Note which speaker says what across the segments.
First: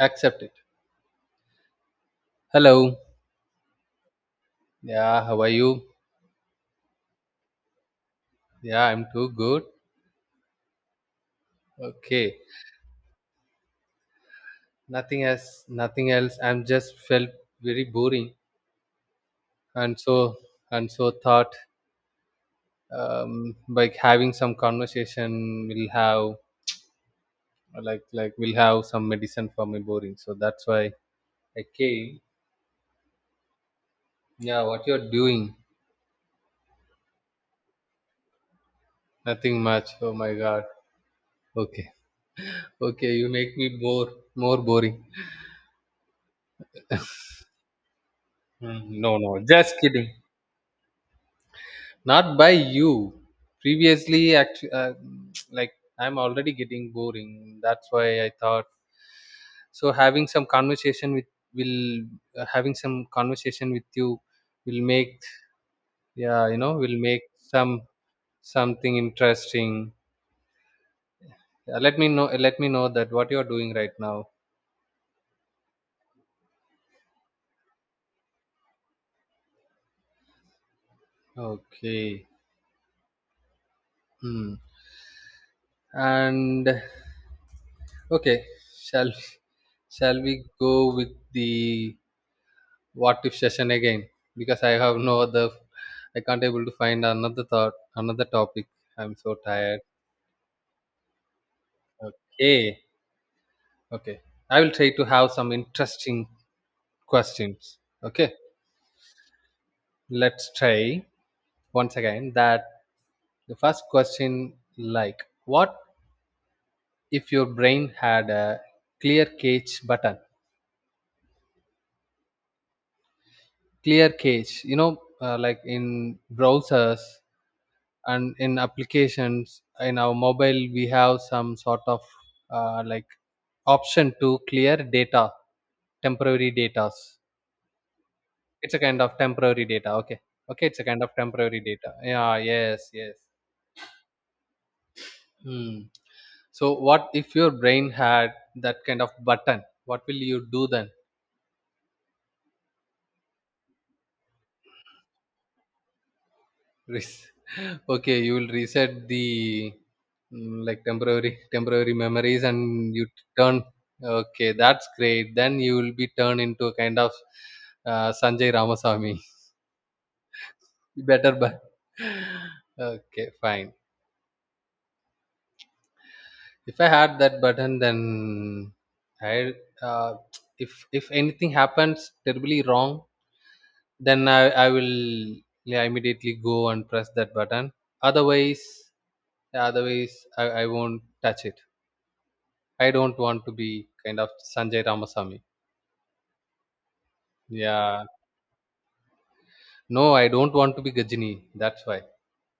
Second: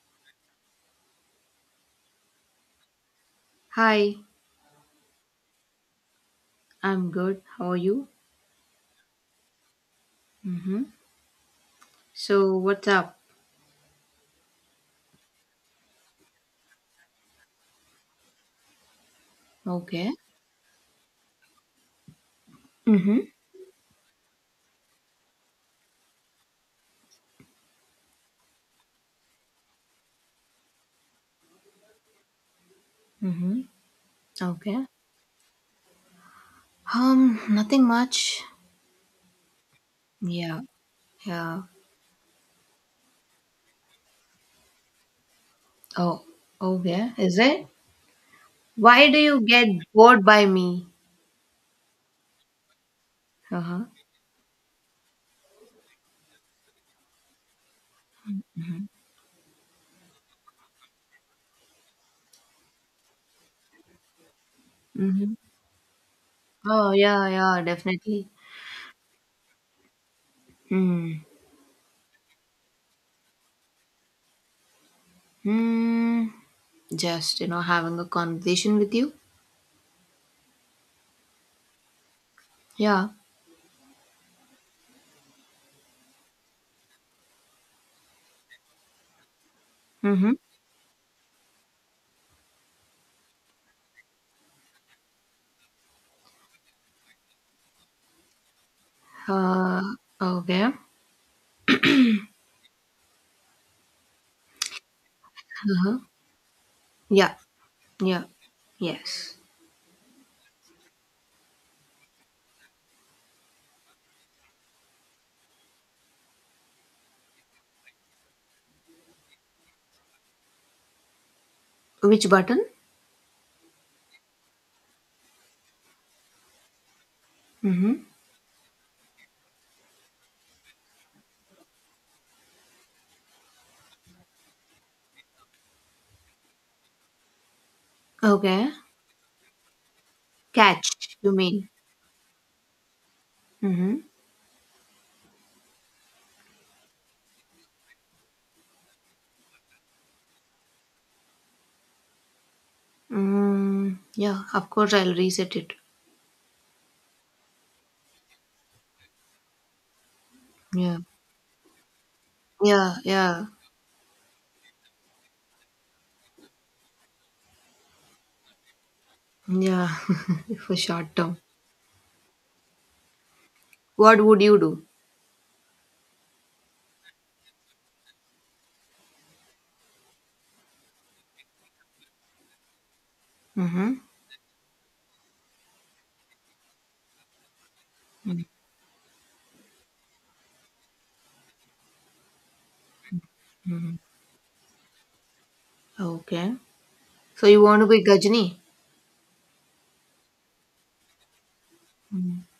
Speaker 1: Accept it. Hello.
Speaker 2: Hi,
Speaker 1: Yeah, how are you?
Speaker 2: I'm good. How are you?
Speaker 1: Yeah, I'm too good.
Speaker 2: Mm-hmm.
Speaker 1: Okay.
Speaker 2: So, what's up?
Speaker 1: Nothing else. Nothing else. I'm just felt very boring, and
Speaker 2: Okay.
Speaker 1: so thought
Speaker 2: Mm-hmm.
Speaker 1: like having some conversation will have like we will have some medicine for my boring. So that's why I came.
Speaker 2: Mm-hmm.
Speaker 1: Yeah,
Speaker 2: Okay.
Speaker 1: what you're doing?
Speaker 2: Nothing much.
Speaker 1: Nothing much. Oh my
Speaker 2: Yeah.
Speaker 1: God.
Speaker 2: Yeah.
Speaker 1: Okay. Okay, you make me more boring.
Speaker 2: Oh. Okay. Is it?
Speaker 1: Hmm.
Speaker 2: Why
Speaker 1: No,
Speaker 2: do
Speaker 1: no,
Speaker 2: you get
Speaker 1: just kidding.
Speaker 2: bored by me?
Speaker 1: Not by you.
Speaker 2: Uh-huh.
Speaker 1: Previously, actually, like I'm already getting boring. That's why I thought so. Having some conversation with will having some conversation with you will make
Speaker 2: Mm-hmm.
Speaker 1: yeah you know
Speaker 2: Oh,
Speaker 1: will make
Speaker 2: yeah, yeah,
Speaker 1: some
Speaker 2: definitely.
Speaker 1: something interesting.
Speaker 2: Hmm.
Speaker 1: Let me know. Let me know that what you are doing right now.
Speaker 2: Hmm. Just having a conversation with you.
Speaker 1: Okay.
Speaker 2: Yeah.
Speaker 1: Hmm. And okay, shall shall
Speaker 2: Mm-hmm.
Speaker 1: we go with the what if session again because I have no other I can't able to find another thought another topic. I'm so tired.
Speaker 2: Uh, okay.
Speaker 1: Okay. Okay. I will try to have some
Speaker 2: Uh-huh.
Speaker 1: interesting
Speaker 2: Yeah,
Speaker 1: questions.
Speaker 2: yeah,
Speaker 1: Okay.
Speaker 2: yes.
Speaker 1: Let's try once again that the first question like what if your brain had a clear cache button?
Speaker 2: Which button?
Speaker 1: Clear cache, you know, like in browsers
Speaker 2: Mhm.
Speaker 1: and in applications in our mobile we have some sort of like option to clear data temporary datas.
Speaker 2: Okay.
Speaker 1: It's a kind of temporary data. Okay, okay, it's a kind of
Speaker 2: Catch, you
Speaker 1: temporary
Speaker 2: mean?
Speaker 1: data, yeah, yes, yes.
Speaker 2: Mhm.
Speaker 1: Hmm. So what if your brain had that kind of button, what will you do then?
Speaker 2: Mm, yeah, of course I'll reset it.
Speaker 1: Res- okay, you will reset the mm, like
Speaker 2: Yeah.
Speaker 1: temporary memories and
Speaker 2: Yeah,
Speaker 1: you
Speaker 2: yeah.
Speaker 1: turn. Okay, that's great. Then you will be turned into a kind of Sanjay Ramaswamy.
Speaker 2: Yeah. For short
Speaker 1: Better
Speaker 2: term.
Speaker 1: but okay fine.
Speaker 2: What would you do?
Speaker 1: If I had that button then I uh, if if anything happens terribly wrong,
Speaker 2: Mhm.
Speaker 1: then I I will yeah, immediately go and press that button. Otherwise, I won't touch it. I don't want to be
Speaker 2: Mhm.
Speaker 1: kind of Sanjay Ramasamy.
Speaker 2: Okay. So you want to be
Speaker 1: Yeah.
Speaker 2: Gajni?
Speaker 1: No, I don't want to be Gajini. That's why.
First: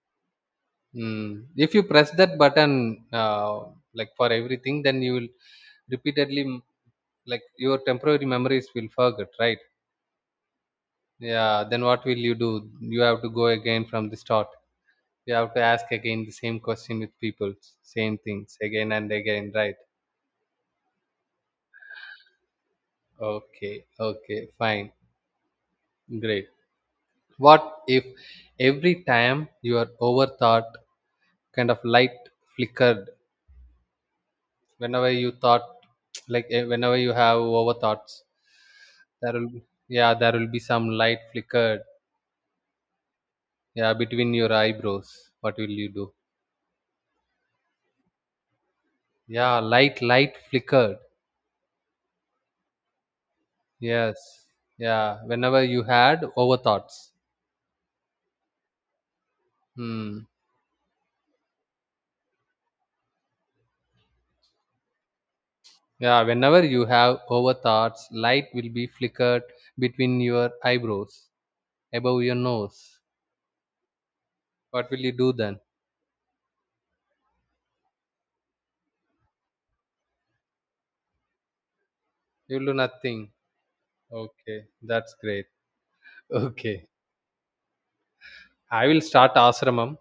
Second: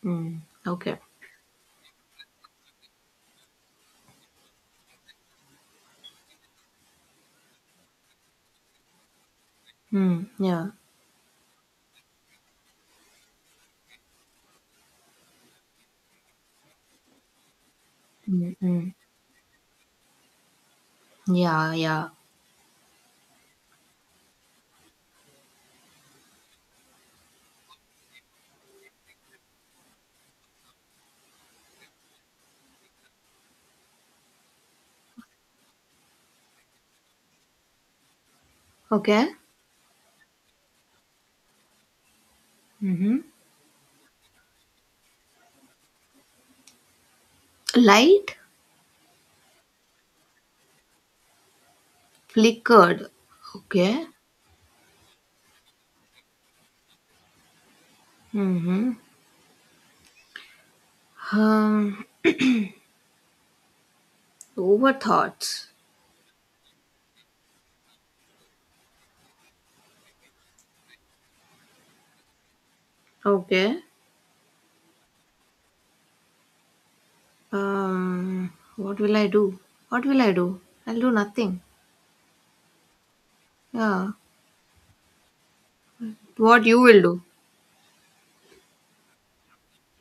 Speaker 2: Mm. Okay.
Speaker 1: Mm. If you press that button, like for everything, then you will repeatedly, like your temporary memories will forget, right?
Speaker 2: Mm. Yeah.
Speaker 1: Yeah. Then what will you do? You have to go again from the start. You have to ask again the same question with people, same
Speaker 2: Mm
Speaker 1: things
Speaker 2: hmm.
Speaker 1: again and again, right?
Speaker 2: Yeah, yeah.
Speaker 1: Okay. Okay. Fine. Great. What if every time you are overthought, kind of light flickered whenever you thought, like whenever you have overthoughts
Speaker 2: Okay.
Speaker 1: there will yeah there will be some light flickered,
Speaker 2: Mhm.
Speaker 1: yeah, between your eyebrows. What will you do?
Speaker 2: Light
Speaker 1: Yeah, light flickered.
Speaker 2: flickered. Okay.
Speaker 1: Yes, yeah, whenever you had overthoughts.
Speaker 2: Mhm.
Speaker 1: Hmm.
Speaker 2: Um, Over thoughts.
Speaker 1: Yeah, whenever you have overthoughts light will be flickered between your eyebrows, above your nose.
Speaker 2: Okay.
Speaker 1: What will you do then?
Speaker 2: What will I do? What will I do? I'll do nothing.
Speaker 1: You will do nothing.
Speaker 2: Yeah.
Speaker 1: Okay, that's great.
Speaker 2: What you
Speaker 1: Okay,
Speaker 2: will do?
Speaker 1: I will start ashramam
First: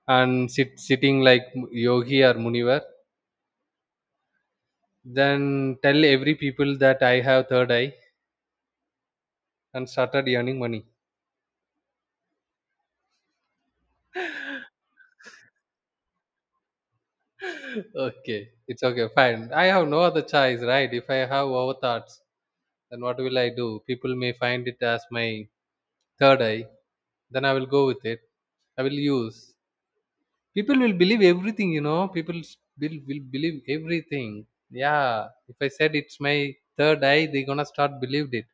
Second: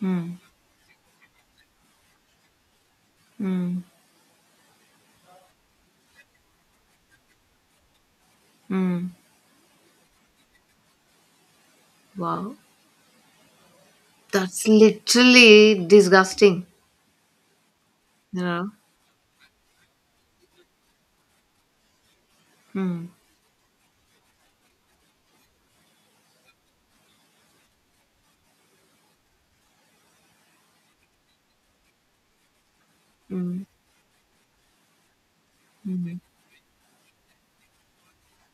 Speaker 2: Hmm.
Speaker 1: and sitting like yogi or munivar.
Speaker 2: Hmm.
Speaker 1: Then tell every people that I have third eye
Speaker 2: Hmm.
Speaker 1: and started earning money.
Speaker 2: Wow. That's literally disgusting.
Speaker 1: Okay,
Speaker 2: Yeah.
Speaker 1: it's okay, fine. I have no other choice, right? If I have over thoughts, then
Speaker 2: Hmm.
Speaker 1: what will I do? People may find it as my third eye. Then I will go with it. I will use. People will believe everything, you know. People will
Speaker 2: Hmm.
Speaker 1: believe everything. Yeah, if I said
Speaker 2: Hmm.
Speaker 1: it's my third eye, they're gonna start believed it.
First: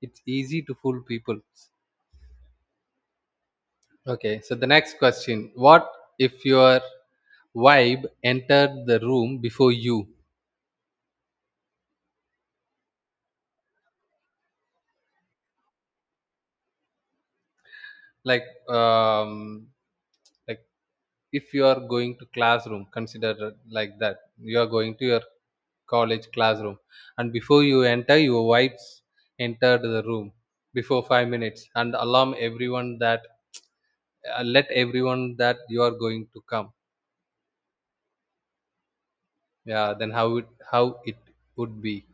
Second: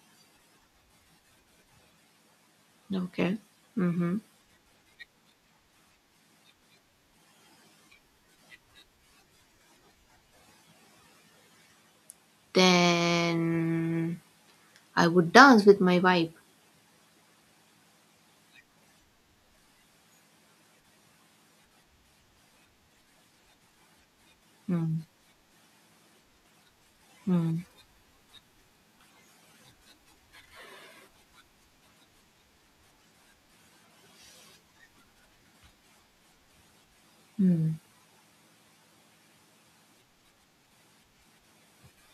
Speaker 1: It's easy to fool people.
Speaker 2: Okay. Mm-hmm.
Speaker 1: Okay, so the next question: what if your vibe entered the room before you?
Speaker 2: Then I would dance with my vibe.
Speaker 1: Like, like if you are going to classroom, consider it like that you are
Speaker 2: Hmm.
Speaker 1: going to your college classroom and
Speaker 2: Hmm.
Speaker 1: before you enter, your wives entered the room before 5 minutes and alarm everyone that let everyone that you are going to come.
Speaker 2: Hmm.
Speaker 1: Yeah, then how it would be?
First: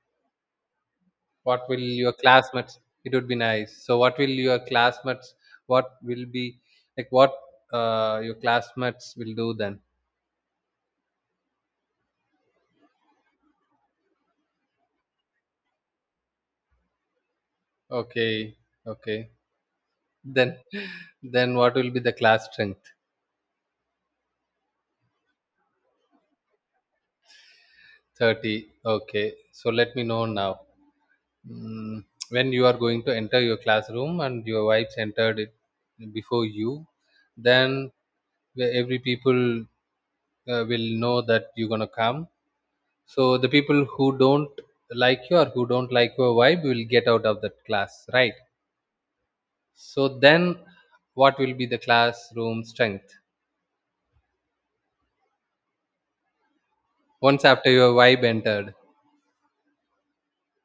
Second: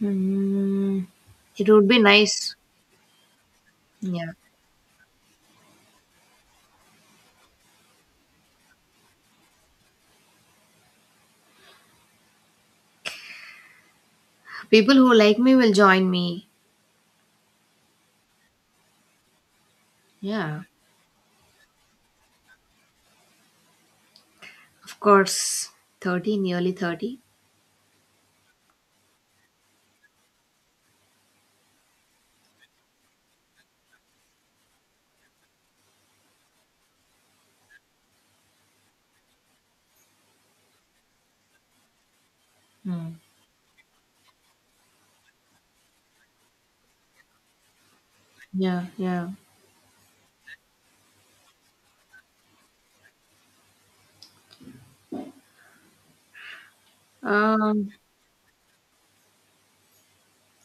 Speaker 2: Hmm.
Speaker 1: What
Speaker 2: It
Speaker 1: will
Speaker 2: would be
Speaker 1: your
Speaker 2: nice.
Speaker 1: classmates, it would be nice. So what
Speaker 2: Yeah.
Speaker 1: will your classmates, what will be like what your classmates will do then?
Speaker 2: People who like me will join me.
Speaker 1: Okay, okay. Then
Speaker 2: Yeah.
Speaker 1: what will be the class strength?
Speaker 2: Of course, 30, nearly 30.
Speaker 1: 30, okay, so let me know now, mm, when you are going to enter your classroom and your wives entered it before you, then every people will know that you're gonna come.
Speaker 2: Hmm.
Speaker 1: So the people who don't like you or who don't like your vibe will get out of that class, right?
Speaker 2: Yeah, yeah.
Speaker 1: So then what will be the classroom strength once after
Speaker 2: Um,
Speaker 1: your vibe entered?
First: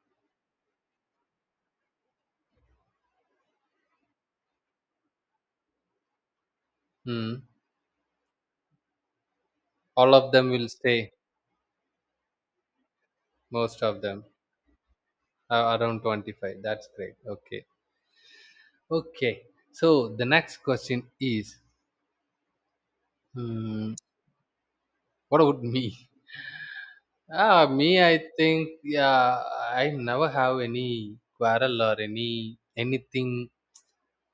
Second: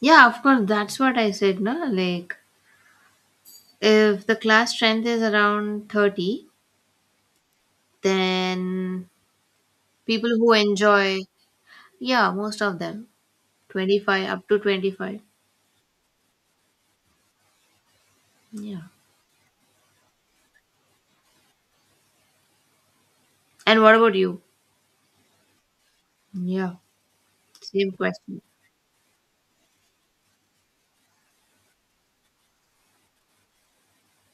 Speaker 2: yeah, of course, that's what I said, no? Like, if the class strength is around 30,
Speaker 1: Mm,
Speaker 2: then
Speaker 1: all
Speaker 2: people
Speaker 1: of them
Speaker 2: who
Speaker 1: will stay?
Speaker 2: enjoy, yeah, most of them,
Speaker 1: Most of them?
Speaker 2: 25, up to 25.
Speaker 1: Are around 25, that's great. Okay,
Speaker 2: Yeah.
Speaker 1: okay, so the next question is
Speaker 2: And
Speaker 1: hmm,
Speaker 2: what about you?
Speaker 1: what about me?
Speaker 2: Yeah,
Speaker 1: Ah,
Speaker 2: same
Speaker 1: me, I
Speaker 2: question.
Speaker 1: think yeah I never have any quarrel or any anything,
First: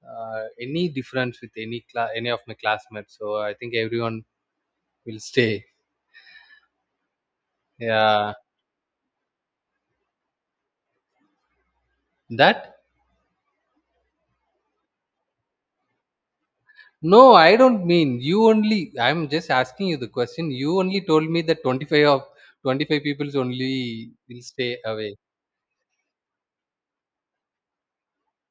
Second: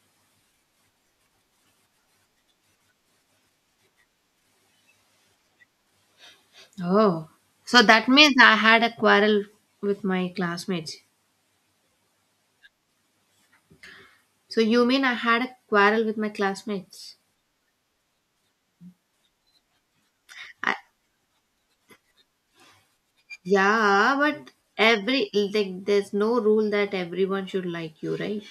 Speaker 1: uh, any difference with any of my classmates, so I think everyone will stay.
Speaker 2: Oh, so that
Speaker 1: Yeah,
Speaker 2: means I had a quarrel with my classmates.
Speaker 1: that,
Speaker 2: So you mean I had a quarrel with my classmates?
Speaker 1: no, I don't mean you only, I'm just asking you the question. You
Speaker 2: I,
Speaker 1: only told me that 25 people's only
Speaker 2: yeah,
Speaker 1: will
Speaker 2: but
Speaker 1: stay away.
Speaker 2: every like there's no rule that everyone should like you, right?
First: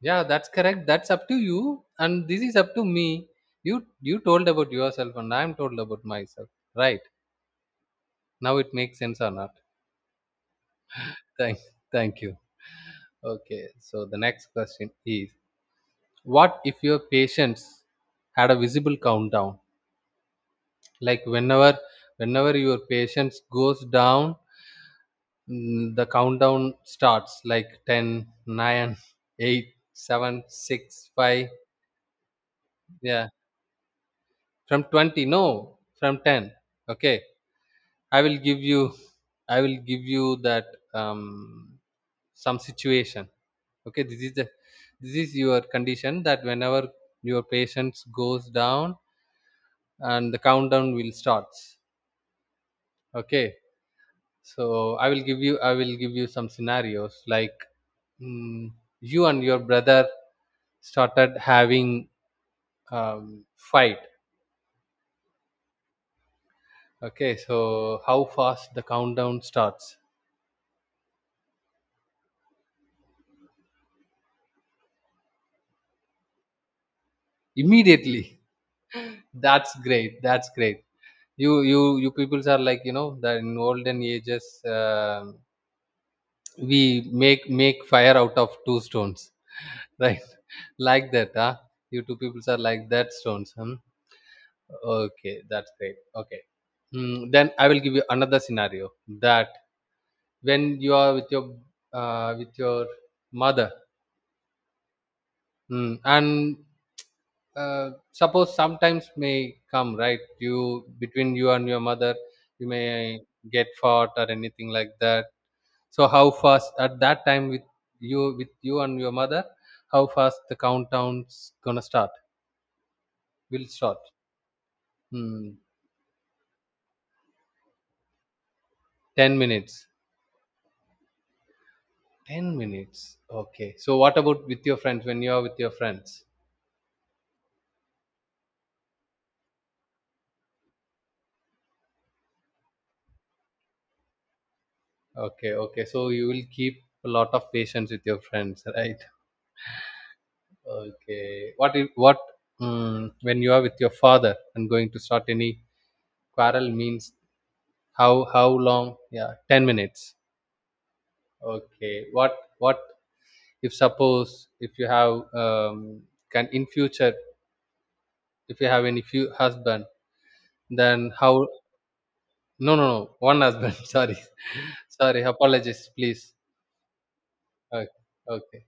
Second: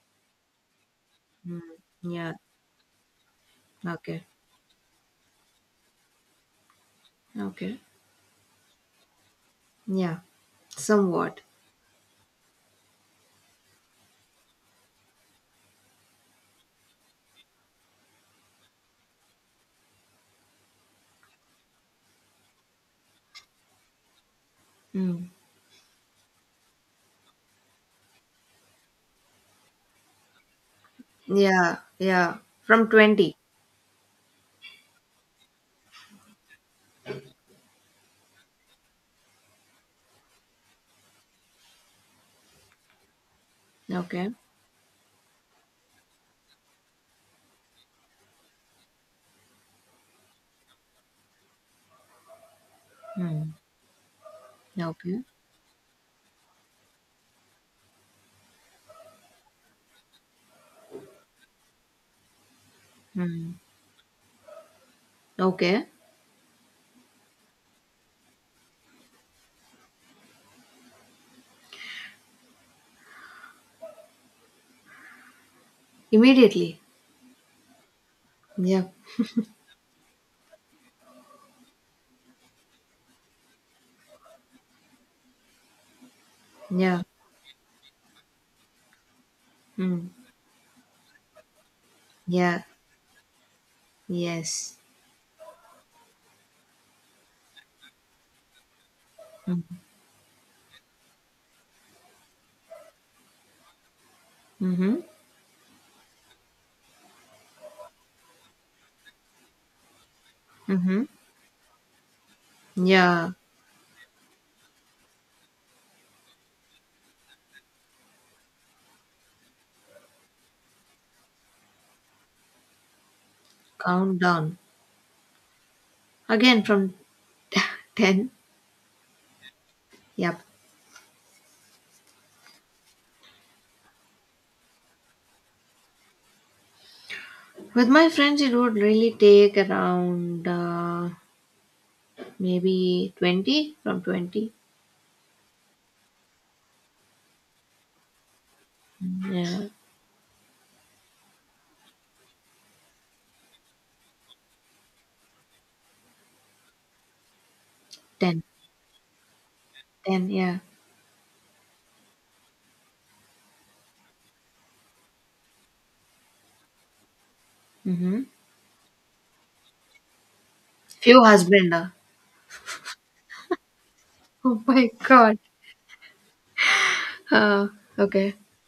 Speaker 1: Yeah, that's correct. That's up to
Speaker 2: Mm.
Speaker 1: you, and
Speaker 2: Yeah.
Speaker 1: this is up to me. You
Speaker 2: Okay.
Speaker 1: told about yourself, and I'm told about myself. Right
Speaker 2: Okay.
Speaker 1: now, it makes sense or not?
Speaker 2: Yeah. Somewhat.
Speaker 1: Thank Thank you. Okay, so the next question is: what if your patients had a visible countdown? Like whenever your patients goes down,
Speaker 2: Mm.
Speaker 1: mm, the countdown starts like 10, 9, 8, 7, 6, 5.
Speaker 2: Yeah. Yeah. From
Speaker 1: Yeah,
Speaker 2: 20.
Speaker 1: from 20. No, from 10. Okay, I will give you that um, some situation. Okay,
Speaker 2: Okay.
Speaker 1: this is your condition that whenever your patience goes down and the countdown will starts.
Speaker 2: Mm.
Speaker 1: Okay, so I will
Speaker 2: Okay.
Speaker 1: give you some scenarios like mm, you and your brother started having
Speaker 2: Mm.
Speaker 1: fight.
Speaker 2: Okay.
Speaker 1: Okay, so how fast the countdown starts?
Speaker 2: Immediately.
Speaker 1: Immediately.
Speaker 2: Yeah.
Speaker 1: That's great. You you peoples are like, you know that in olden ages um we
Speaker 2: Yeah.
Speaker 1: make fire out of two stones,
Speaker 2: Mm.
Speaker 1: right? Like that, huh? You two peoples are
Speaker 2: Yeah.
Speaker 1: like that stones, hmm?
Speaker 2: Yes.
Speaker 1: Okay, that's great. Okay. Hmm, then I will give you another scenario that
Speaker 2: Mm.
Speaker 1: when you are with your uh, with your mother,
Speaker 2: Mm-hmm.
Speaker 1: hmm, and uh, suppose sometimes may come right, you
Speaker 2: Mm-hmm.
Speaker 1: between you and your mother, you may
Speaker 2: Yeah.
Speaker 1: get fought or anything like that. So how fast at that time with you and your mother, how fast the countdown's gonna start? Will start.
Speaker 2: Countdown.
Speaker 1: Hmm.
Speaker 2: Again from 10.
Speaker 1: 10 minutes.
Speaker 2: Yep.
Speaker 1: 10 minutes. Okay. So what about with your friends when you are with your friends?
Speaker 2: With my friends, it would really take around maybe 20 from 20.
Speaker 1: Okay, okay. So you will keep a lot of patience with your friends, right?
Speaker 2: Yeah,
Speaker 1: Okay. What if what mm, when you are with your father and going to start any quarrel means
Speaker 2: ten,
Speaker 1: how long? Yeah, 10 minutes.
Speaker 2: ten, yeah.
Speaker 1: Okay. What if suppose if you have can in future,
Speaker 2: Mm-hmm.
Speaker 1: if you have any few husband, then
Speaker 2: Few
Speaker 1: how?
Speaker 2: husband.
Speaker 1: No, no, no, one husband, sorry,
Speaker 2: Oh my
Speaker 1: sorry,
Speaker 2: god.
Speaker 1: apologies please.
Speaker 2: Uh,
Speaker 1: Okay,
Speaker 2: okay.
Speaker 1: okay.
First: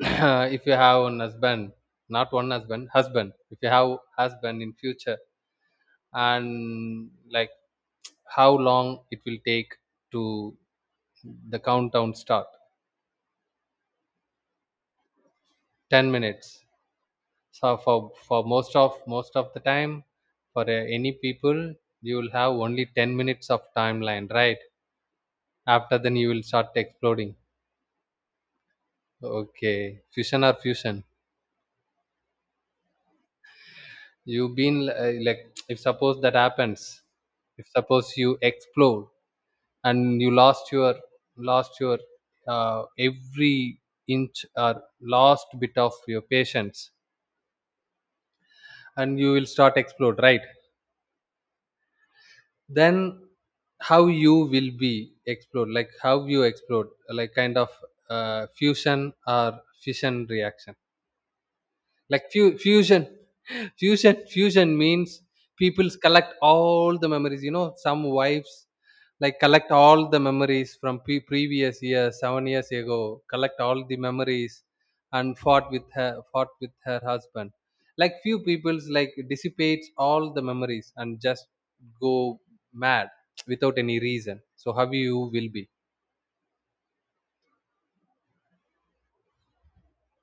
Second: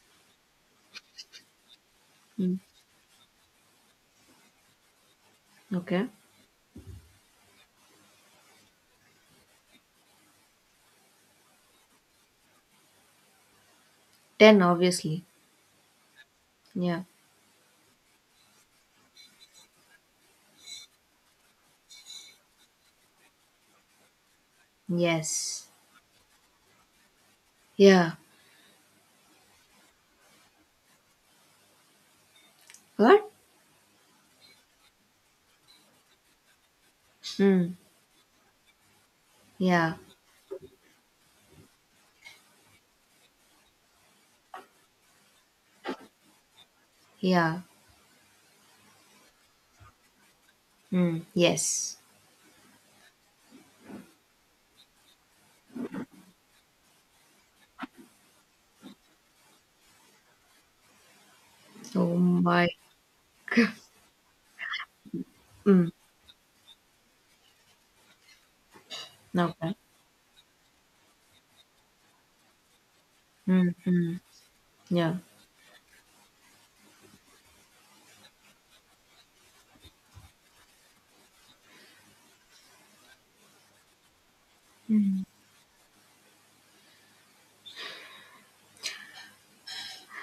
Speaker 1: If you have one husband, not one
Speaker 2: Mm,
Speaker 1: husband husband if you have husband in future,
Speaker 2: okay.
Speaker 1: and like how long it will take to the countdown start?
Speaker 2: 10, obviously.
Speaker 1: 10 minutes.
Speaker 2: Yeah.
Speaker 1: So for most of the time for any people you will have only 10 minutes of timeline, right?
Speaker 2: Yes.
Speaker 1: After then you will start exploding.
Speaker 2: Yeah.
Speaker 1: Okay, fusion,
Speaker 2: What?
Speaker 1: you've been like if suppose that happens, if
Speaker 2: Mm.
Speaker 1: suppose you explode
Speaker 2: Yeah.
Speaker 1: and you lost your every inch or last bit of your patience
Speaker 2: Yeah.
Speaker 1: and you will start explode, right?
Speaker 2: Mm. Yes.
Speaker 1: Then how you will be explored like how you explode, like kind of fusion or fission reaction,
Speaker 2: Oh
Speaker 1: like
Speaker 2: my.
Speaker 1: fusion. Fusion means people
Speaker 2: Mm.
Speaker 1: collect all the memories, you know, some wives like collect
Speaker 2: Okay.
Speaker 1: all the memories from previous year 7 years ago, collect all the
Speaker 2: Mm-hmm.
Speaker 1: memories
Speaker 2: Yeah.
Speaker 1: and fought with her husband. Like few people's like dissipates all the memories and just go mad without any reason. So how you will be?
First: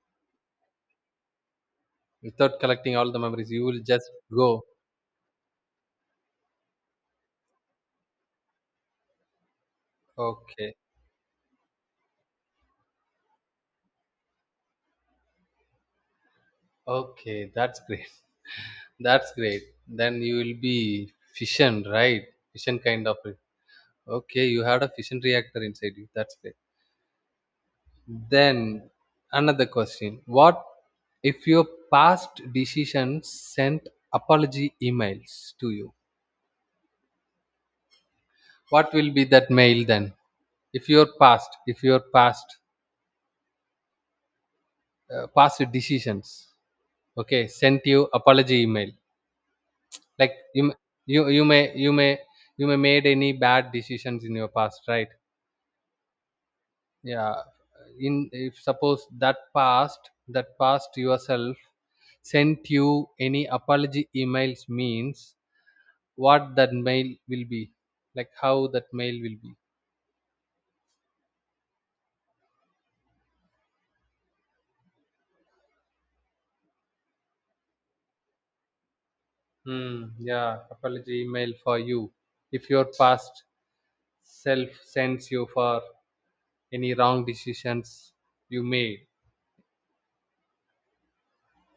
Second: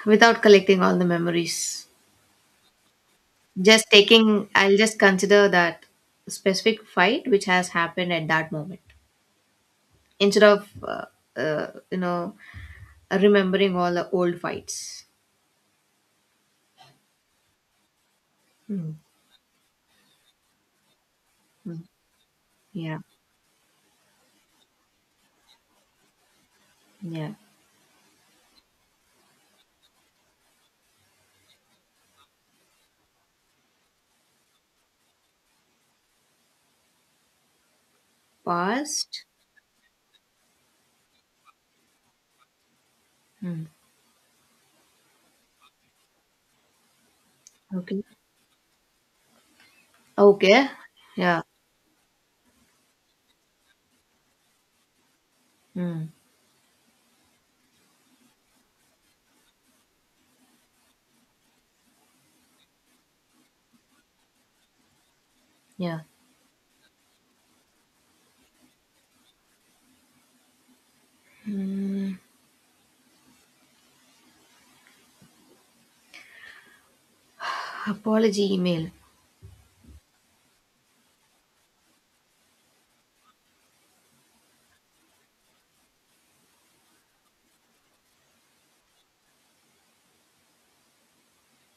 Speaker 2: Without collecting all the memories.
Speaker 1: Without collecting all the memories, you will
Speaker 2: Just
Speaker 1: just
Speaker 2: taking,
Speaker 1: go.
Speaker 2: I'll just consider that specific fight which has happened at that moment instead of,
Speaker 1: Okay,
Speaker 2: you know, remembering all the old fights.
Speaker 1: okay, that's great.
Speaker 2: Hmm.
Speaker 1: That's great. Then you will be fission,
Speaker 2: Hmm.
Speaker 1: right? Fission
Speaker 2: Yeah.
Speaker 1: kind of. Okay, you had a fission reactor inside you. That's great.
Speaker 2: Yeah.
Speaker 1: Then another question. What if your past decisions sent apology emails to you? What will
Speaker 2: Past.
Speaker 1: be that mail then? If your past,
Speaker 2: Hmm.
Speaker 1: past decisions, okay, sent
Speaker 2: Okay.
Speaker 1: you apology email. Like
Speaker 2: Okay.
Speaker 1: you, you,
Speaker 2: Yeah.
Speaker 1: you may, you may, you may made any bad decisions in your past, right?
Speaker 2: Hmm.
Speaker 1: Yeah, in if suppose that past, yourself sent you any apology emails means
Speaker 2: Yeah.
Speaker 1: what that mail will be, like how that mail will be.
Speaker 2: Apology email.
Speaker 1: Hmm, yeah, apology email for you, if your past self sends you for any wrong decisions you made.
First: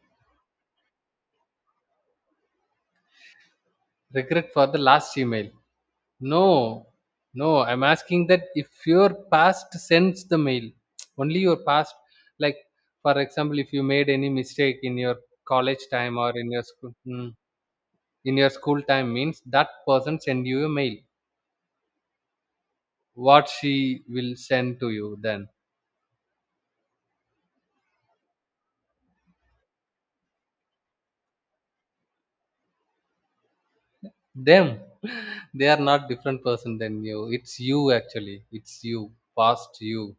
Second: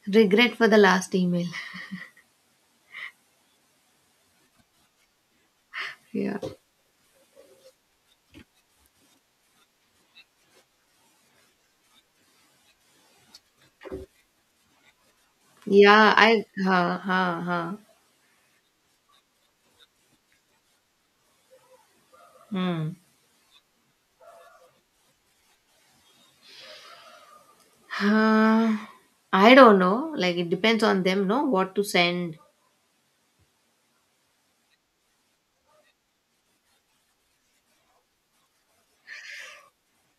Speaker 2: Regret for the last email.
Speaker 1: Regret for the last email.
Speaker 2: Yeah.
Speaker 1: No, no, I'm asking that if your past sends the mail, only your past, like for example, if you made any mistake in your college
Speaker 2: Yeah.
Speaker 1: time or
Speaker 2: I.
Speaker 1: in your school,
Speaker 2: Ha.
Speaker 1: mm,
Speaker 2: Ha. Ha.
Speaker 1: in your school time means that person send you a mail.
Speaker 2: Hmm.
Speaker 1: What she will send to you then?
Speaker 2: Uh, I don't know. Like it depends on them, no, what to send.
Speaker 1: Them, they are not different person than you. It's you actually. It's you, past you.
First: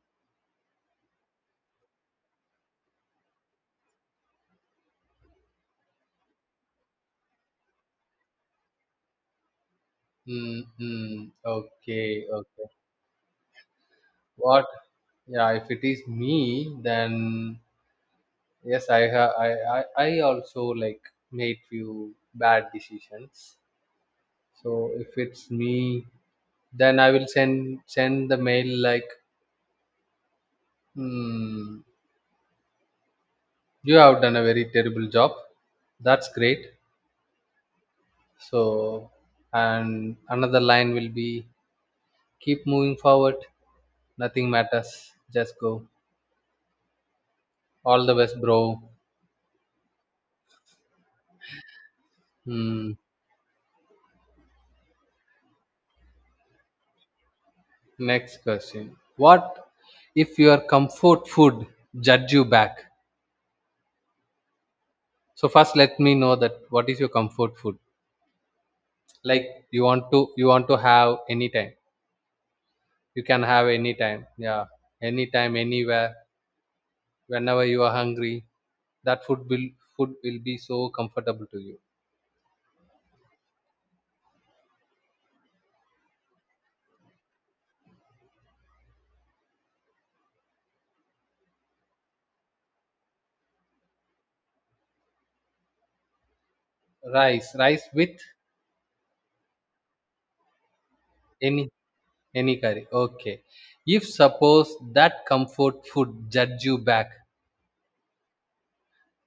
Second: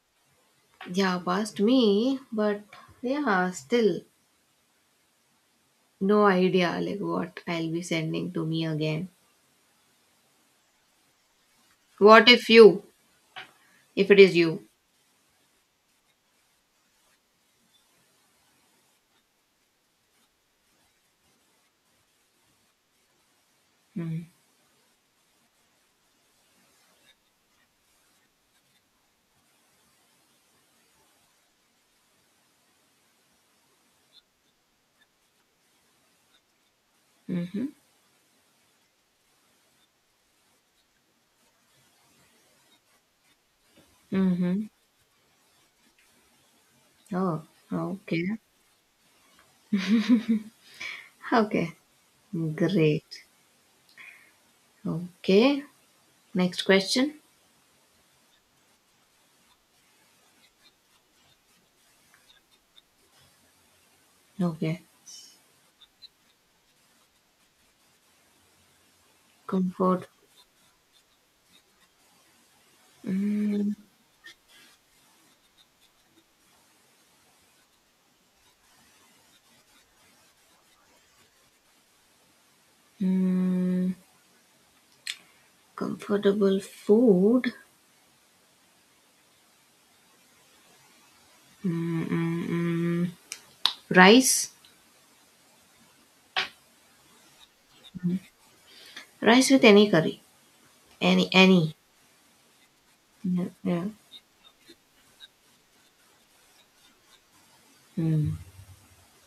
Speaker 2: Yeah, past me, but yeah, still no idea like what I'll be sending to me again.
Speaker 1: Mm-hmm. Okay,
Speaker 2: What if
Speaker 1: okay.
Speaker 2: you, if it is
Speaker 1: What?
Speaker 2: you?
Speaker 1: Yeah, if it is me, then yes I have I also like made few bad decisions.
Speaker 2: Mm-hmm.
Speaker 1: So if it's me, then I will send the mail like, hmm, you have done a very terrible job. That's great.
Speaker 2: Mm-hmm.
Speaker 1: So and another line will be, keep moving forward, nothing
Speaker 2: Mm-hmm.
Speaker 1: matters, just go,
Speaker 2: Oh,
Speaker 1: all the
Speaker 2: okay.
Speaker 1: best, bro.
Speaker 2: Okay.
Speaker 1: Hmm.
Speaker 2: Great. Okay. Next question.
Speaker 1: Next question. What if your comfort food judge you back?
Speaker 2: Okay.
Speaker 1: So first, let me know that what is your comfort food? Like, you
Speaker 2: Comfort.
Speaker 1: want to you want to have anytime. You can have
Speaker 2: Mm
Speaker 1: anytime. Yeah, anytime, anywhere, whenever you are hungry. That food will be so comfortable to you.
Speaker 2: mm. Comfortable food. Mm-mm-mm. Rice.
Speaker 1: Rice, rice with
Speaker 2: Rice with any curry. Any,
Speaker 1: any
Speaker 2: any.
Speaker 1: any curry. Okay.
Speaker 2: Yeah, yeah.
Speaker 1: If suppose that comfort food judge you back.
Speaker 2: Mm.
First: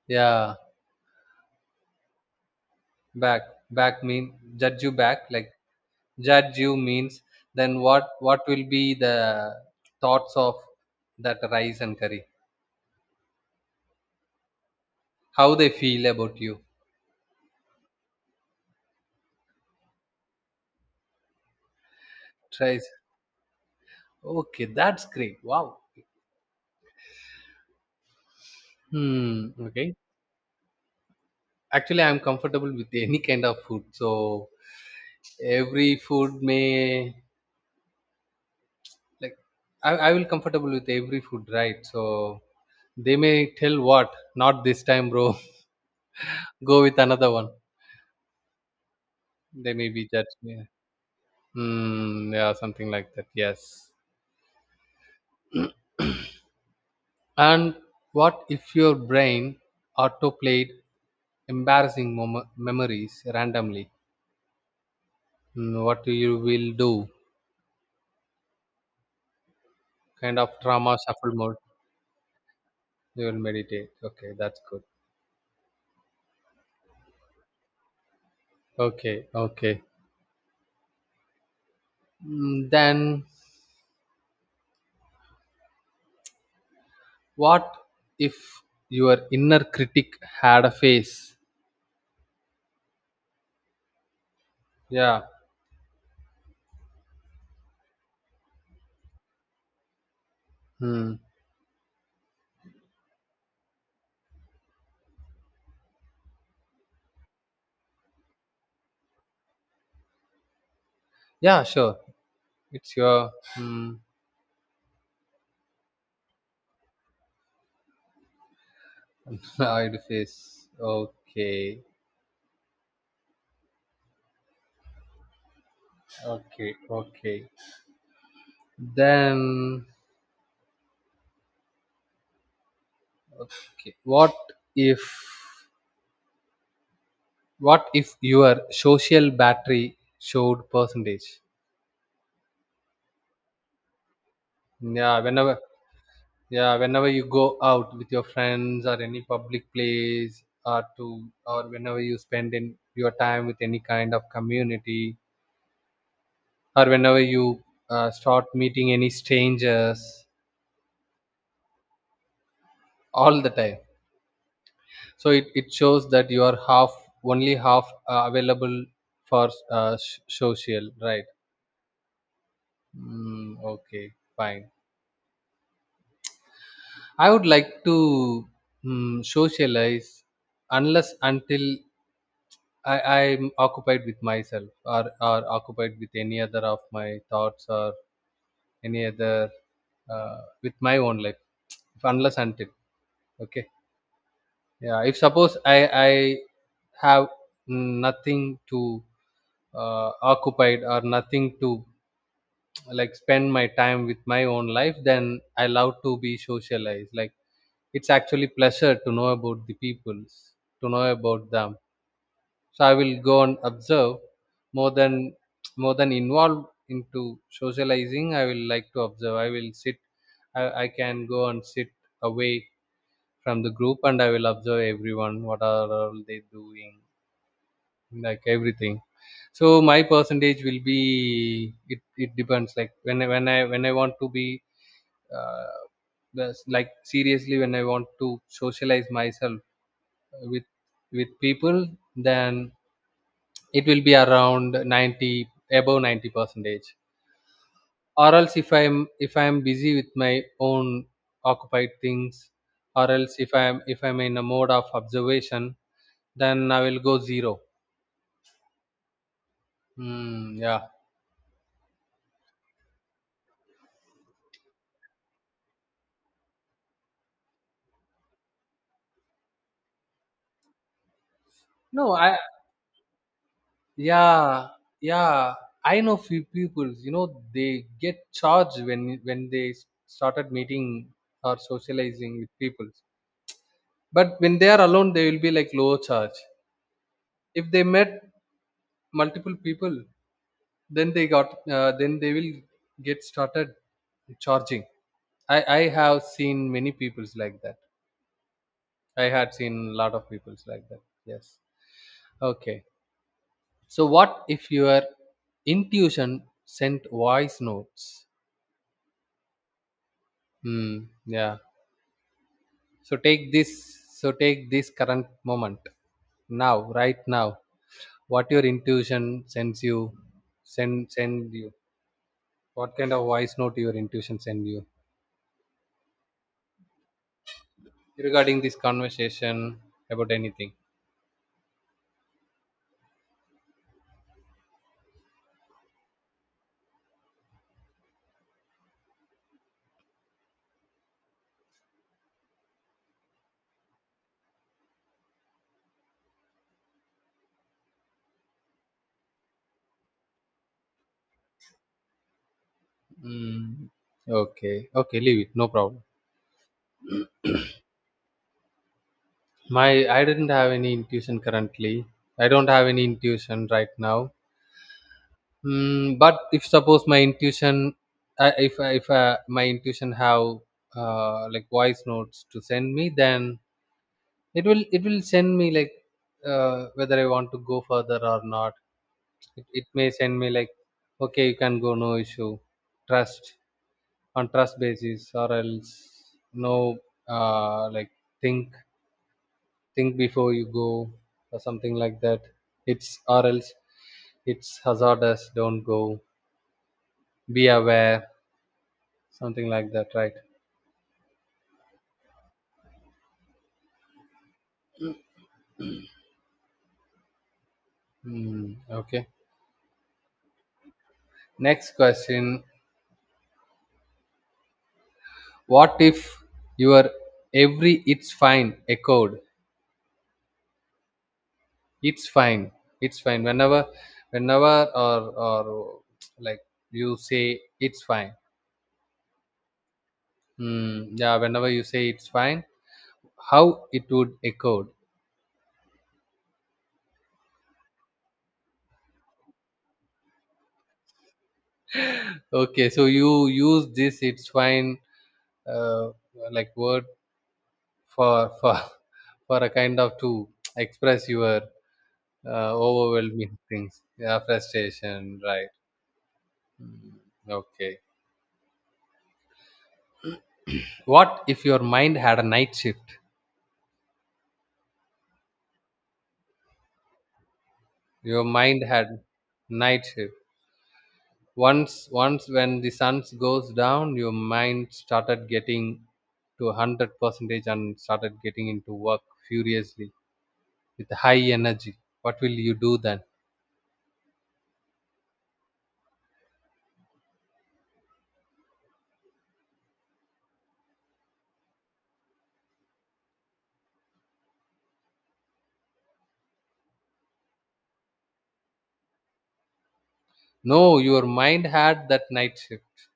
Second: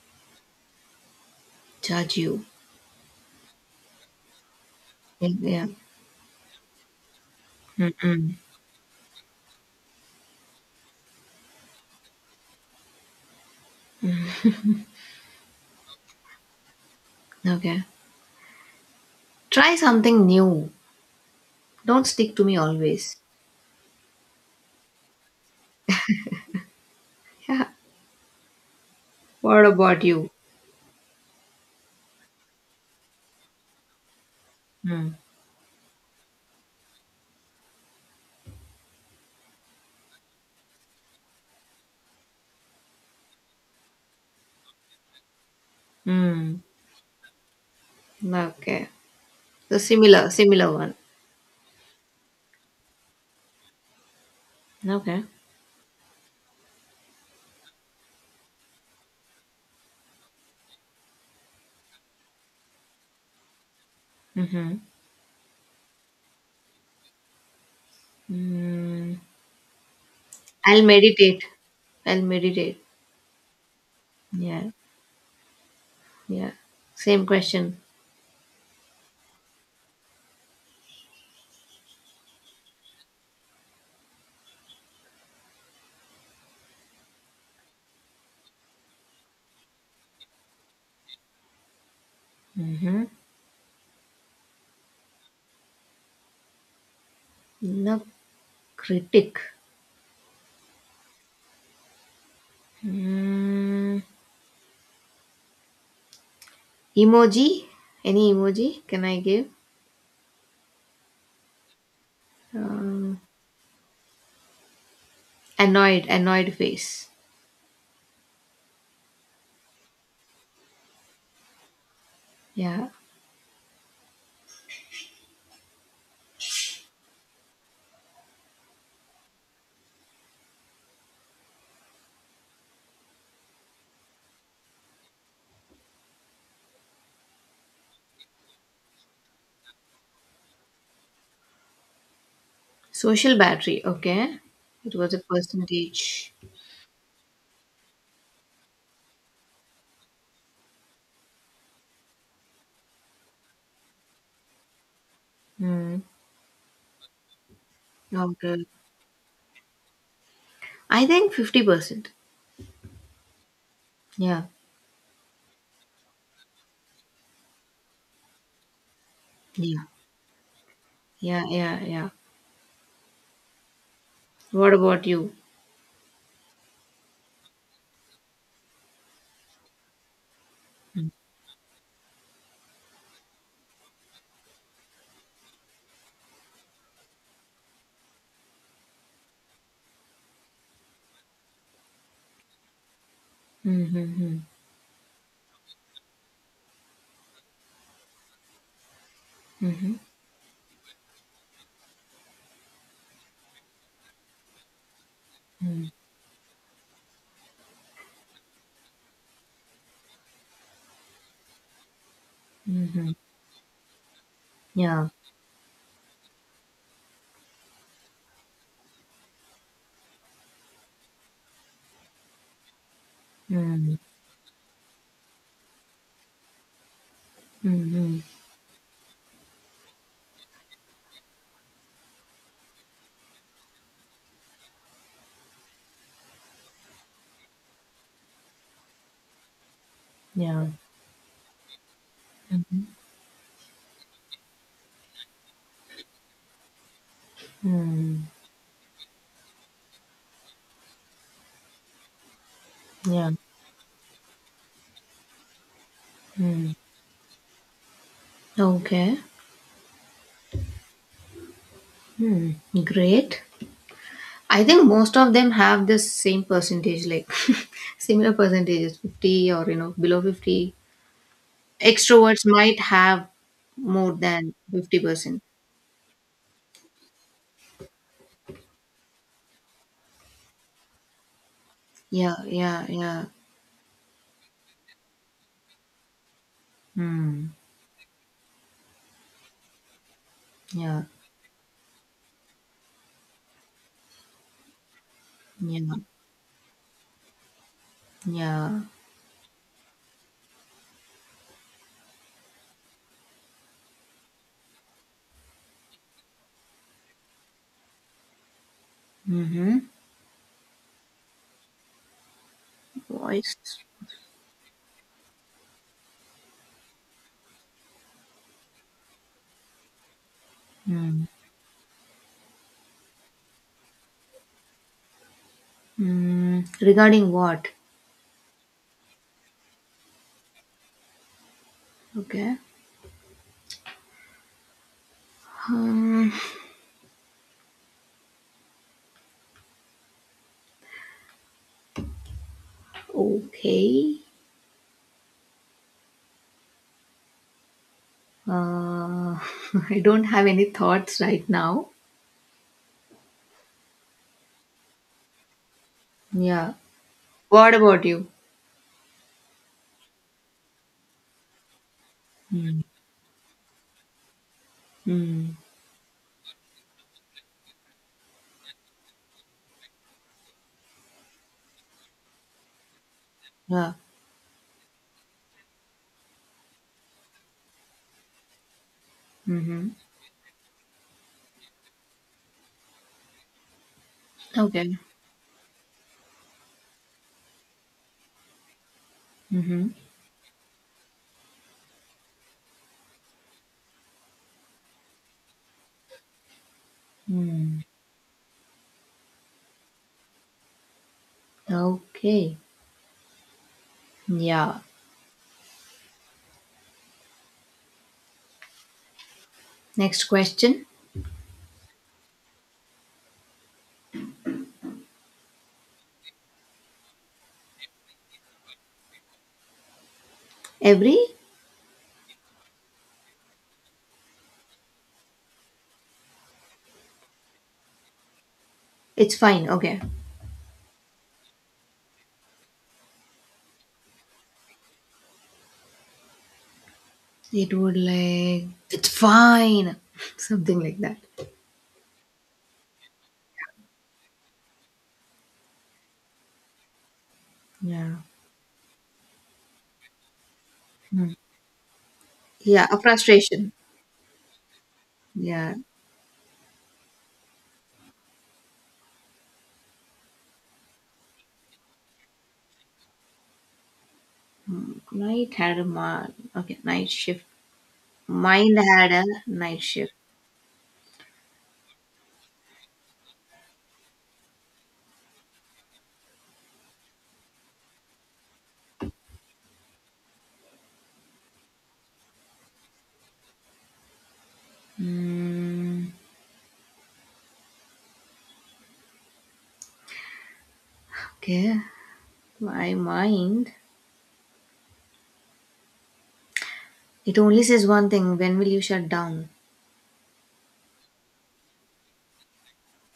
Speaker 1: Yeah,
Speaker 2: Judge you.
Speaker 1: back back mean judge you back, like
Speaker 2: Yeah.
Speaker 1: judge you means, then what
Speaker 2: Mm-mm.
Speaker 1: what will be the thoughts of that rice and curry, how they feel about you?
Speaker 2: Okay. Try something new. Don't stick to me
Speaker 1: Rice.
Speaker 2: always.
Speaker 1: Okay, that's great. Wow.
Speaker 2: Yeah.
Speaker 1: Hmm.
Speaker 2: What
Speaker 1: Okay.
Speaker 2: about you?
Speaker 1: Actually, I'm comfortable with any kind of food, so
Speaker 2: Mm.
Speaker 1: every food may, like, I will comfortable with every food, right, so they may tell, what, not this time, bro.
Speaker 2: Mm.
Speaker 1: Go with another one.
Speaker 2: Okay.
Speaker 1: They
Speaker 2: So
Speaker 1: may be
Speaker 2: similar,
Speaker 1: judged, yeah.
Speaker 2: similar one.
Speaker 1: Hmm, yeah, something like that, yes.
Speaker 2: Okay.
Speaker 1: And what if your brain autoplayed embarrassing memories randomly?
Speaker 2: Mm-hmm.
Speaker 1: Mm, what you will do?
Speaker 2: Mm.
Speaker 1: Kind of
Speaker 2: I'll
Speaker 1: trauma shuffle
Speaker 2: meditate.
Speaker 1: mode.
Speaker 2: I'll meditate.
Speaker 1: You will meditate. Okay, that's
Speaker 2: Yeah.
Speaker 1: good.
Speaker 2: Yeah. Same question.
Speaker 1: Okay, okay. Then what if your inner critic had a face?
Speaker 2: Mm-hmm.
Speaker 1: Yeah.
Speaker 2: No critic.
Speaker 1: Hmm.
Speaker 2: Mm. Emoji? Any emoji can I give?
Speaker 1: Yeah, sure. It's
Speaker 2: Um,
Speaker 1: your
Speaker 2: annoyed, annoyed face.
Speaker 1: hide face. Okay,
Speaker 2: Yeah.
Speaker 1: okay, okay. Then okay. If what if your social battery showed percentage?
Speaker 2: Social battery, okay. It was a
Speaker 1: Yeah, whenever
Speaker 2: percentage.
Speaker 1: yeah, whenever you go out with your friends or any public place, or to, or whenever you spend in your time with any kind of community,
Speaker 2: Mm.
Speaker 1: or whenever you start
Speaker 2: Okay.
Speaker 1: meeting any strangers
Speaker 2: I think 50%.
Speaker 1: all the time.
Speaker 2: Yeah.
Speaker 1: So it shows that you are half, only half available for
Speaker 2: Yeah.
Speaker 1: social, right?
Speaker 2: Yeah, yeah, yeah.
Speaker 1: Mm, okay, fine.
Speaker 2: What about you?
Speaker 1: I would like to socialize
Speaker 2: Mm.
Speaker 1: unless until I, I'm occupied with myself, or occupied with any other of my thoughts, or any other, uh, with my own life. If unless until, okay,
Speaker 2: Mm-hmm.
Speaker 1: yeah. If suppose I have nothing to
Speaker 2: Mm-hmm.
Speaker 1: occupied or nothing to, like, spend my time with my own life, then I
Speaker 2: Mm. Hmm mm
Speaker 1: love to be socialized, like it's actually pleasure to know about the peoples, to know about them,
Speaker 2: hmm
Speaker 1: so
Speaker 2: mm
Speaker 1: I
Speaker 2: hmm.
Speaker 1: will go and observe, more
Speaker 2: Yeah.
Speaker 1: than more than involve into socializing. I will like to observe. I will sit, I can go and sit away from the
Speaker 2: Mm.
Speaker 1: group, and I will observe everyone, what are all they doing,
Speaker 2: Mm-hmm.
Speaker 1: like everything. So my percentage will be, it depends, like when I- when I when I want to be, uh, that's like, seriously, when I want to socialize myself with
Speaker 2: Yeah.
Speaker 1: with people, then it will be around 90, above 90 percentage,
Speaker 2: Mm.
Speaker 1: or else if I'm busy with my own occupied things, or
Speaker 2: Yeah.
Speaker 1: else if I'm in a mode of observation, then
Speaker 2: Mm.
Speaker 1: I will go zero.
Speaker 2: Okay.
Speaker 1: Hmm. Yeah.
Speaker 2: Hmm. Great. I think most of them have this same percentage, like similar percentages, 50 or, you know, below 50.
Speaker 1: no I
Speaker 2: Extroverts might have more than
Speaker 1: Yeah,
Speaker 2: 50%.
Speaker 1: yeah. I know few people, they get charged when started meeting or
Speaker 2: Yeah,
Speaker 1: socializing with
Speaker 2: yeah,
Speaker 1: people.
Speaker 2: yeah.
Speaker 1: But when they are alone, they will be like low charge.
Speaker 2: Hmm.
Speaker 1: If they met multiple people,
Speaker 2: Yeah,
Speaker 1: then they got then they will get started charging. I
Speaker 2: yeah,
Speaker 1: have seen many peoples like that.
Speaker 2: yeah.
Speaker 1: I had seen a lot of peoples like that. Yes. Okay. So what if your intuition sent voice notes?
Speaker 2: Mm-hmm.
Speaker 1: Hmm. Yeah. So take this.
Speaker 2: Voice.
Speaker 1: So take this current moment now, right now. What your intuition sends you, send
Speaker 2: Mm.
Speaker 1: send you. What kind of voice note your intuition send you,
Speaker 2: Mm. Regarding what?
Speaker 1: regarding this conversation, about anything?
Speaker 2: Okay. Um, okay. Uh, I don't have any thoughts right now.
Speaker 1: Mm, okay, okay, leave it. No problem.
Speaker 2: Yeah. What about you?
Speaker 1: My I didn't have any intuition currently. I don't
Speaker 2: Mm.
Speaker 1: have any intuition right now.
Speaker 2: Mm.
Speaker 1: Mm, but if suppose my intuition, if my intuition have like voice notes to send me, then
Speaker 2: Yeah.
Speaker 1: it will send me like, whether I want to go further or not. It
Speaker 2: Mm-hmm.
Speaker 1: may send me like, okay, you can go, no issue, trust on trust
Speaker 2: Okay.
Speaker 1: basis, or else no, like, think
Speaker 2: Mm-hmm.
Speaker 1: think before you go, or something like that. It's Or else it's hazardous. Don't go. Be
Speaker 2: Mm.
Speaker 1: aware. Something like that, right?
Speaker 2: Okay. Yeah.
Speaker 1: Hmm. Okay.
Speaker 2: Next question.
Speaker 1: Next question. What if your every it's fine echoed?
Speaker 2: Every?
Speaker 1: It's fine. It's fine. Whenever or like, you say it's fine.
Speaker 2: It's fine. Okay.
Speaker 1: Hmm. Yeah. Whenever you say it's fine, how it would echoed?
Speaker 2: It would like, it's fine. Something like that.
Speaker 1: Okay. So you use this it's fine uh, like word
Speaker 2: Yeah.
Speaker 1: for for a kind of to express
Speaker 2: Hmm.
Speaker 1: your
Speaker 2: Yeah. A
Speaker 1: overwhelming
Speaker 2: frustration.
Speaker 1: things, yeah, frustration, right?
Speaker 2: Yeah.
Speaker 1: Okay, what if your mind had a night shift?
Speaker 2: Hmm. Night had a ma- okay, night shift.
Speaker 1: Your
Speaker 2: Mind
Speaker 1: mind
Speaker 2: had a
Speaker 1: had
Speaker 2: night
Speaker 1: night
Speaker 2: shift.
Speaker 1: shift. Once when the sun goes down, your mind started getting to 100 percentage and started getting into work furiously with high energy, what will you do then?
Speaker 2: Hmm. Okay. My mind. It only says one thing. When will you shut down?
Speaker 1: No, your mind had that night shift.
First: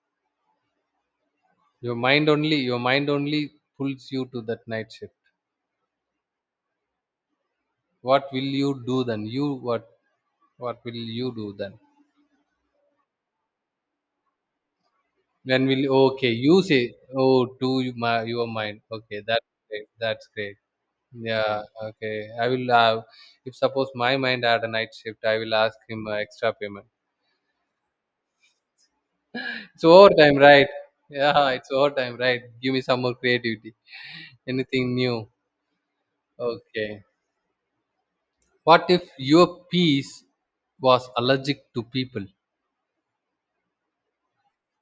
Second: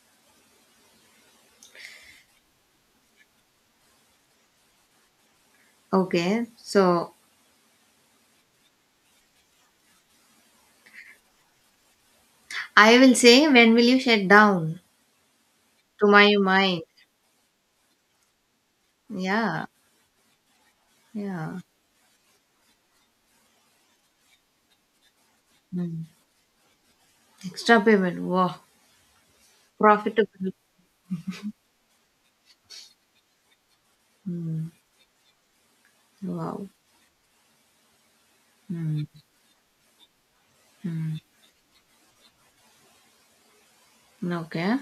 Speaker 1: Your mind only pulls you to that night shift.
Speaker 2: Okay. So
Speaker 1: What will you do then? You what will you do then?
Speaker 2: I will say, when will you shut down
Speaker 1: When will,
Speaker 2: to
Speaker 1: okay,
Speaker 2: my
Speaker 1: you
Speaker 2: mind?
Speaker 1: say, oh, to my your mind. Okay, that's
Speaker 2: Yeah.
Speaker 1: great. That's great.
Speaker 2: Yeah.
Speaker 1: Yeah, okay. I will have If suppose my mind had a night shift, I will ask
Speaker 2: Hmm.
Speaker 1: him extra payment.
Speaker 2: Extra payment. Wow.
Speaker 1: It's overtime,
Speaker 2: Profitable.
Speaker 1: right? Yeah, it's overtime, right? Give me some more creativity.
Speaker 2: Hmm.
Speaker 1: Anything new?
Speaker 2: Wow.
Speaker 1: Okay. What
Speaker 2: Hmm.
Speaker 1: if your piece was
Speaker 2: Hmm.
Speaker 1: allergic to people?
Speaker 2: Okay.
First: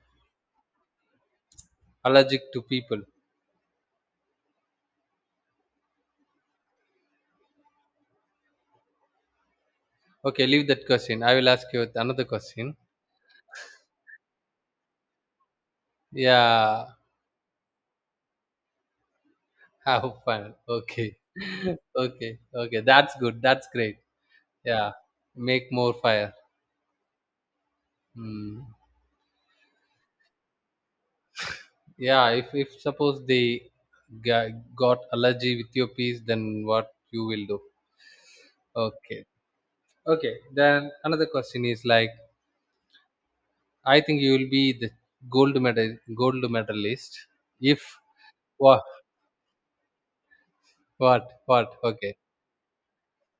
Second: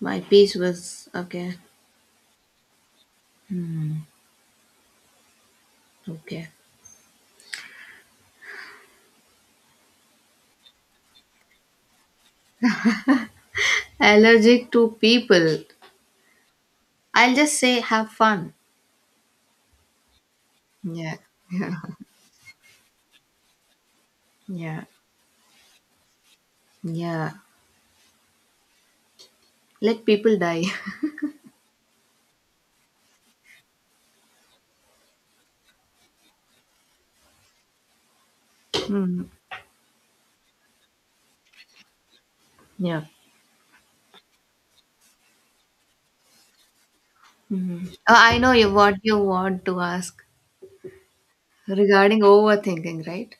Speaker 2: My piece was okay.
Speaker 1: Allergic to people.
Speaker 2: Hmm. Okay.
Speaker 1: Okay, leave that question. I will ask you another question.
Speaker 2: Allergic to people.
Speaker 1: Yeah,
Speaker 2: I'll just say have fun.
Speaker 1: have fun.
Speaker 2: Yeah.
Speaker 1: Okay. Okay. Okay. That's good. That's great.
Speaker 2: Yeah.
Speaker 1: Yeah. Make more fire.
Speaker 2: Yeah.
Speaker 1: Hmm.
Speaker 2: Let people die.
Speaker 1: Yeah. If suppose they got allergy with your piece, then what you will do? Okay.
Speaker 2: Hmm.
Speaker 1: Okay. Then another question is, like,
Speaker 2: Yeah.
Speaker 1: I think you will be the gold medalist, if,
Speaker 2: Mhm. Oh, I know you
Speaker 1: what
Speaker 2: what you want to ask
Speaker 1: what okay,
Speaker 2: regarding overthinking, right?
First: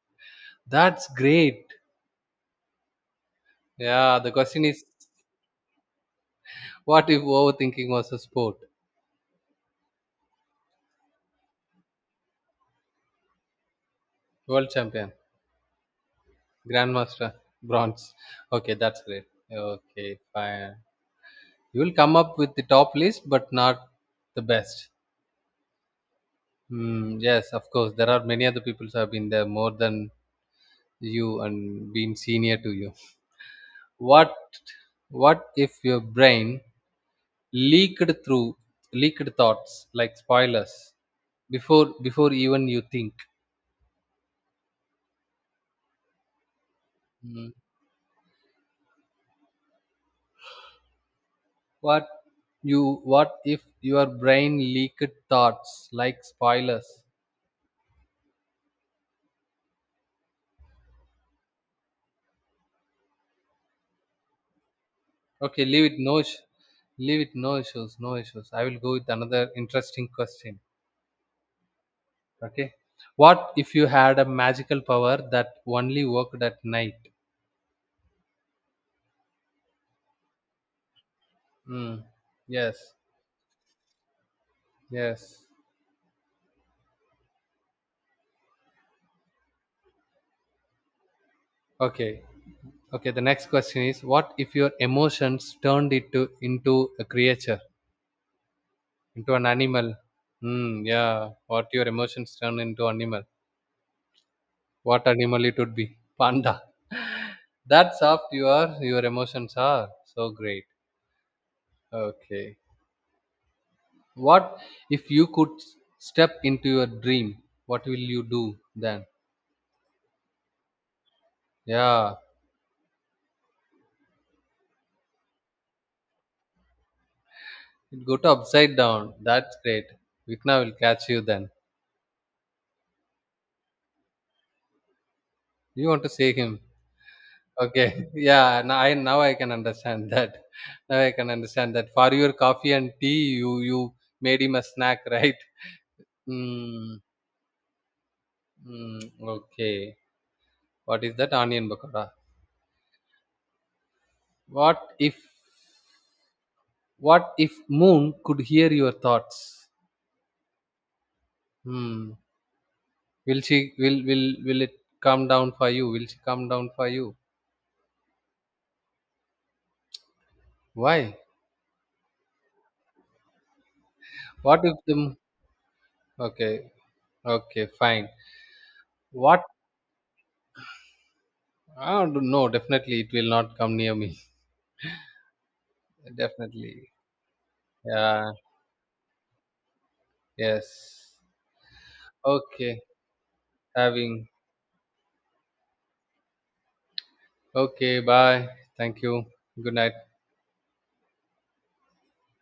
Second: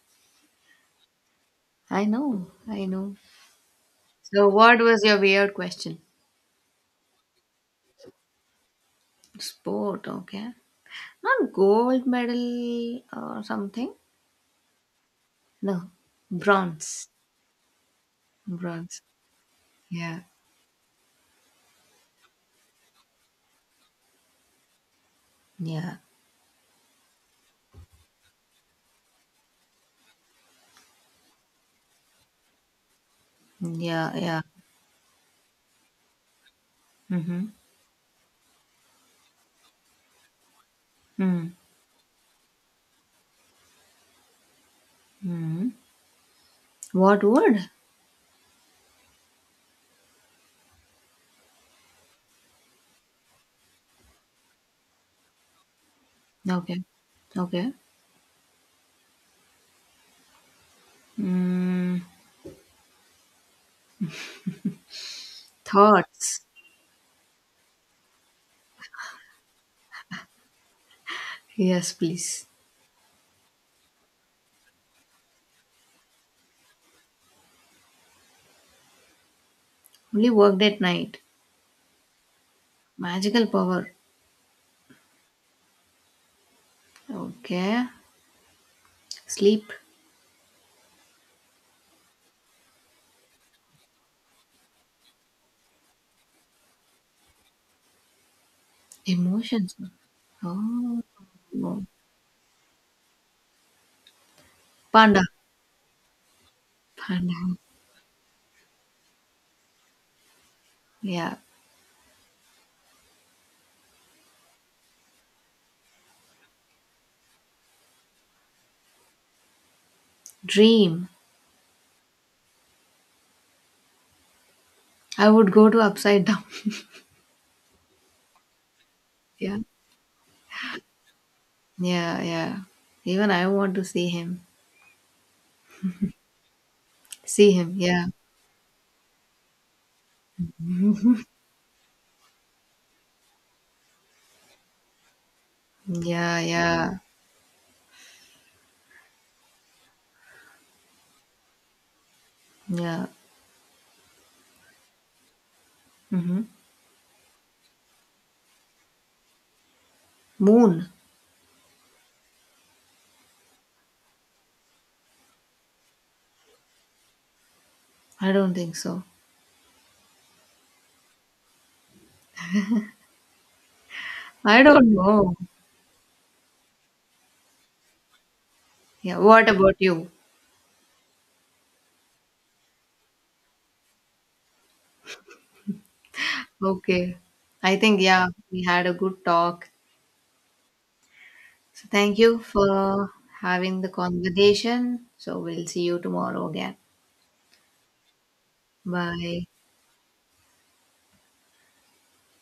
Speaker 1: that's great,
Speaker 2: I know, I know.
Speaker 1: yeah, the
Speaker 2: So,
Speaker 1: question
Speaker 2: what
Speaker 1: is,
Speaker 2: was your weird question?
Speaker 1: what if overthinking was a sport?
Speaker 2: Sport, okay. Not gold medal or something.
Speaker 1: World champion.
Speaker 2: No, bronze.
Speaker 1: Grandmaster bronze. Okay, that's
Speaker 2: Bronze.
Speaker 1: great. Okay,
Speaker 2: Yeah.
Speaker 1: fine. You will come up with the top list, but not the best.
Speaker 2: Yeah.
Speaker 1: Hmm. Yes, of course. There are many other people who have been there more than you and been senior to you.
Speaker 2: Yeah.
Speaker 1: What
Speaker 2: Yeah.
Speaker 1: what if your brain
Speaker 2: Mm-hmm.
Speaker 1: leaked through leaked thoughts like spoilers
Speaker 2: Mm-hmm.
Speaker 1: before even you think?
Speaker 2: Mm-hmm. What
Speaker 1: Hmm.
Speaker 2: word?
Speaker 1: What what if your brain leaked thoughts like
Speaker 2: Okay.
Speaker 1: spoilers?
Speaker 2: Okay. Mm,
Speaker 1: Okay,
Speaker 2: thoughts.
Speaker 1: leave it, no issues, no issues. I will go with another interesting question.
Speaker 2: Yes, please.
Speaker 1: Okay. What if you had a magical power that only worked at night?
Speaker 2: Only worked at night.
Speaker 1: Mm. Yes.
Speaker 2: Magical power.
Speaker 1: Yes.
Speaker 2: Okay. Sleep.
Speaker 1: Okay. Okay, the next question is, what if your emotions turned it to into a creature, into an
Speaker 2: Emotions.
Speaker 1: animal? Mm,
Speaker 2: Oh.
Speaker 1: yeah. What your emotions turn into animal? What
Speaker 2: Panda.
Speaker 1: animal it would be? Panda.
Speaker 2: Panda.
Speaker 1: That's up your emotions are. So great.
Speaker 2: Yeah.
Speaker 1: Okay. What if you could step into your dream? What will you do then?
Speaker 2: Dream.
Speaker 1: Yeah,
Speaker 2: I would go to upside down.
Speaker 1: it go to upside down.
Speaker 2: Yeah.
Speaker 1: That's great. Vikna will catch you then.
Speaker 2: Yeah, yeah. Even I want to see him.
Speaker 1: You want to see him?
Speaker 2: See him.
Speaker 1: Okay.
Speaker 2: Yeah.
Speaker 1: Yeah. Now I can understand that. Now I can understand that. For your coffee and tea, you made him a snack, right?
Speaker 2: Yeah, yeah.
Speaker 1: Mm, okay. What is that onion bakora?
Speaker 2: Yeah.
Speaker 1: What if
Speaker 2: Mm-hmm.
Speaker 1: what if moon could hear your thoughts?
Speaker 2: Moon.
Speaker 1: Hmm. Will she will it come down for you? Will she come down for you?
Speaker 2: I don't think so.
Speaker 1: Why?
Speaker 2: I
Speaker 1: What if
Speaker 2: don't
Speaker 1: the m-
Speaker 2: know.
Speaker 1: Okay, okay, fine.
Speaker 2: Yeah.
Speaker 1: What?
Speaker 2: What about you?
Speaker 1: I don't know. No, definitely, it will not come near me. Definitely.
Speaker 2: Okay. I think, yeah,
Speaker 1: Yeah.
Speaker 2: we had a good talk.
Speaker 1: Yes.
Speaker 2: So thank you
Speaker 1: Okay.
Speaker 2: for having the
Speaker 1: Having.
Speaker 2: conversation. So we'll see you tomorrow again.
Speaker 1: Okay. Bye. Thank you.
Speaker 2: Bye.
Speaker 1: Good night.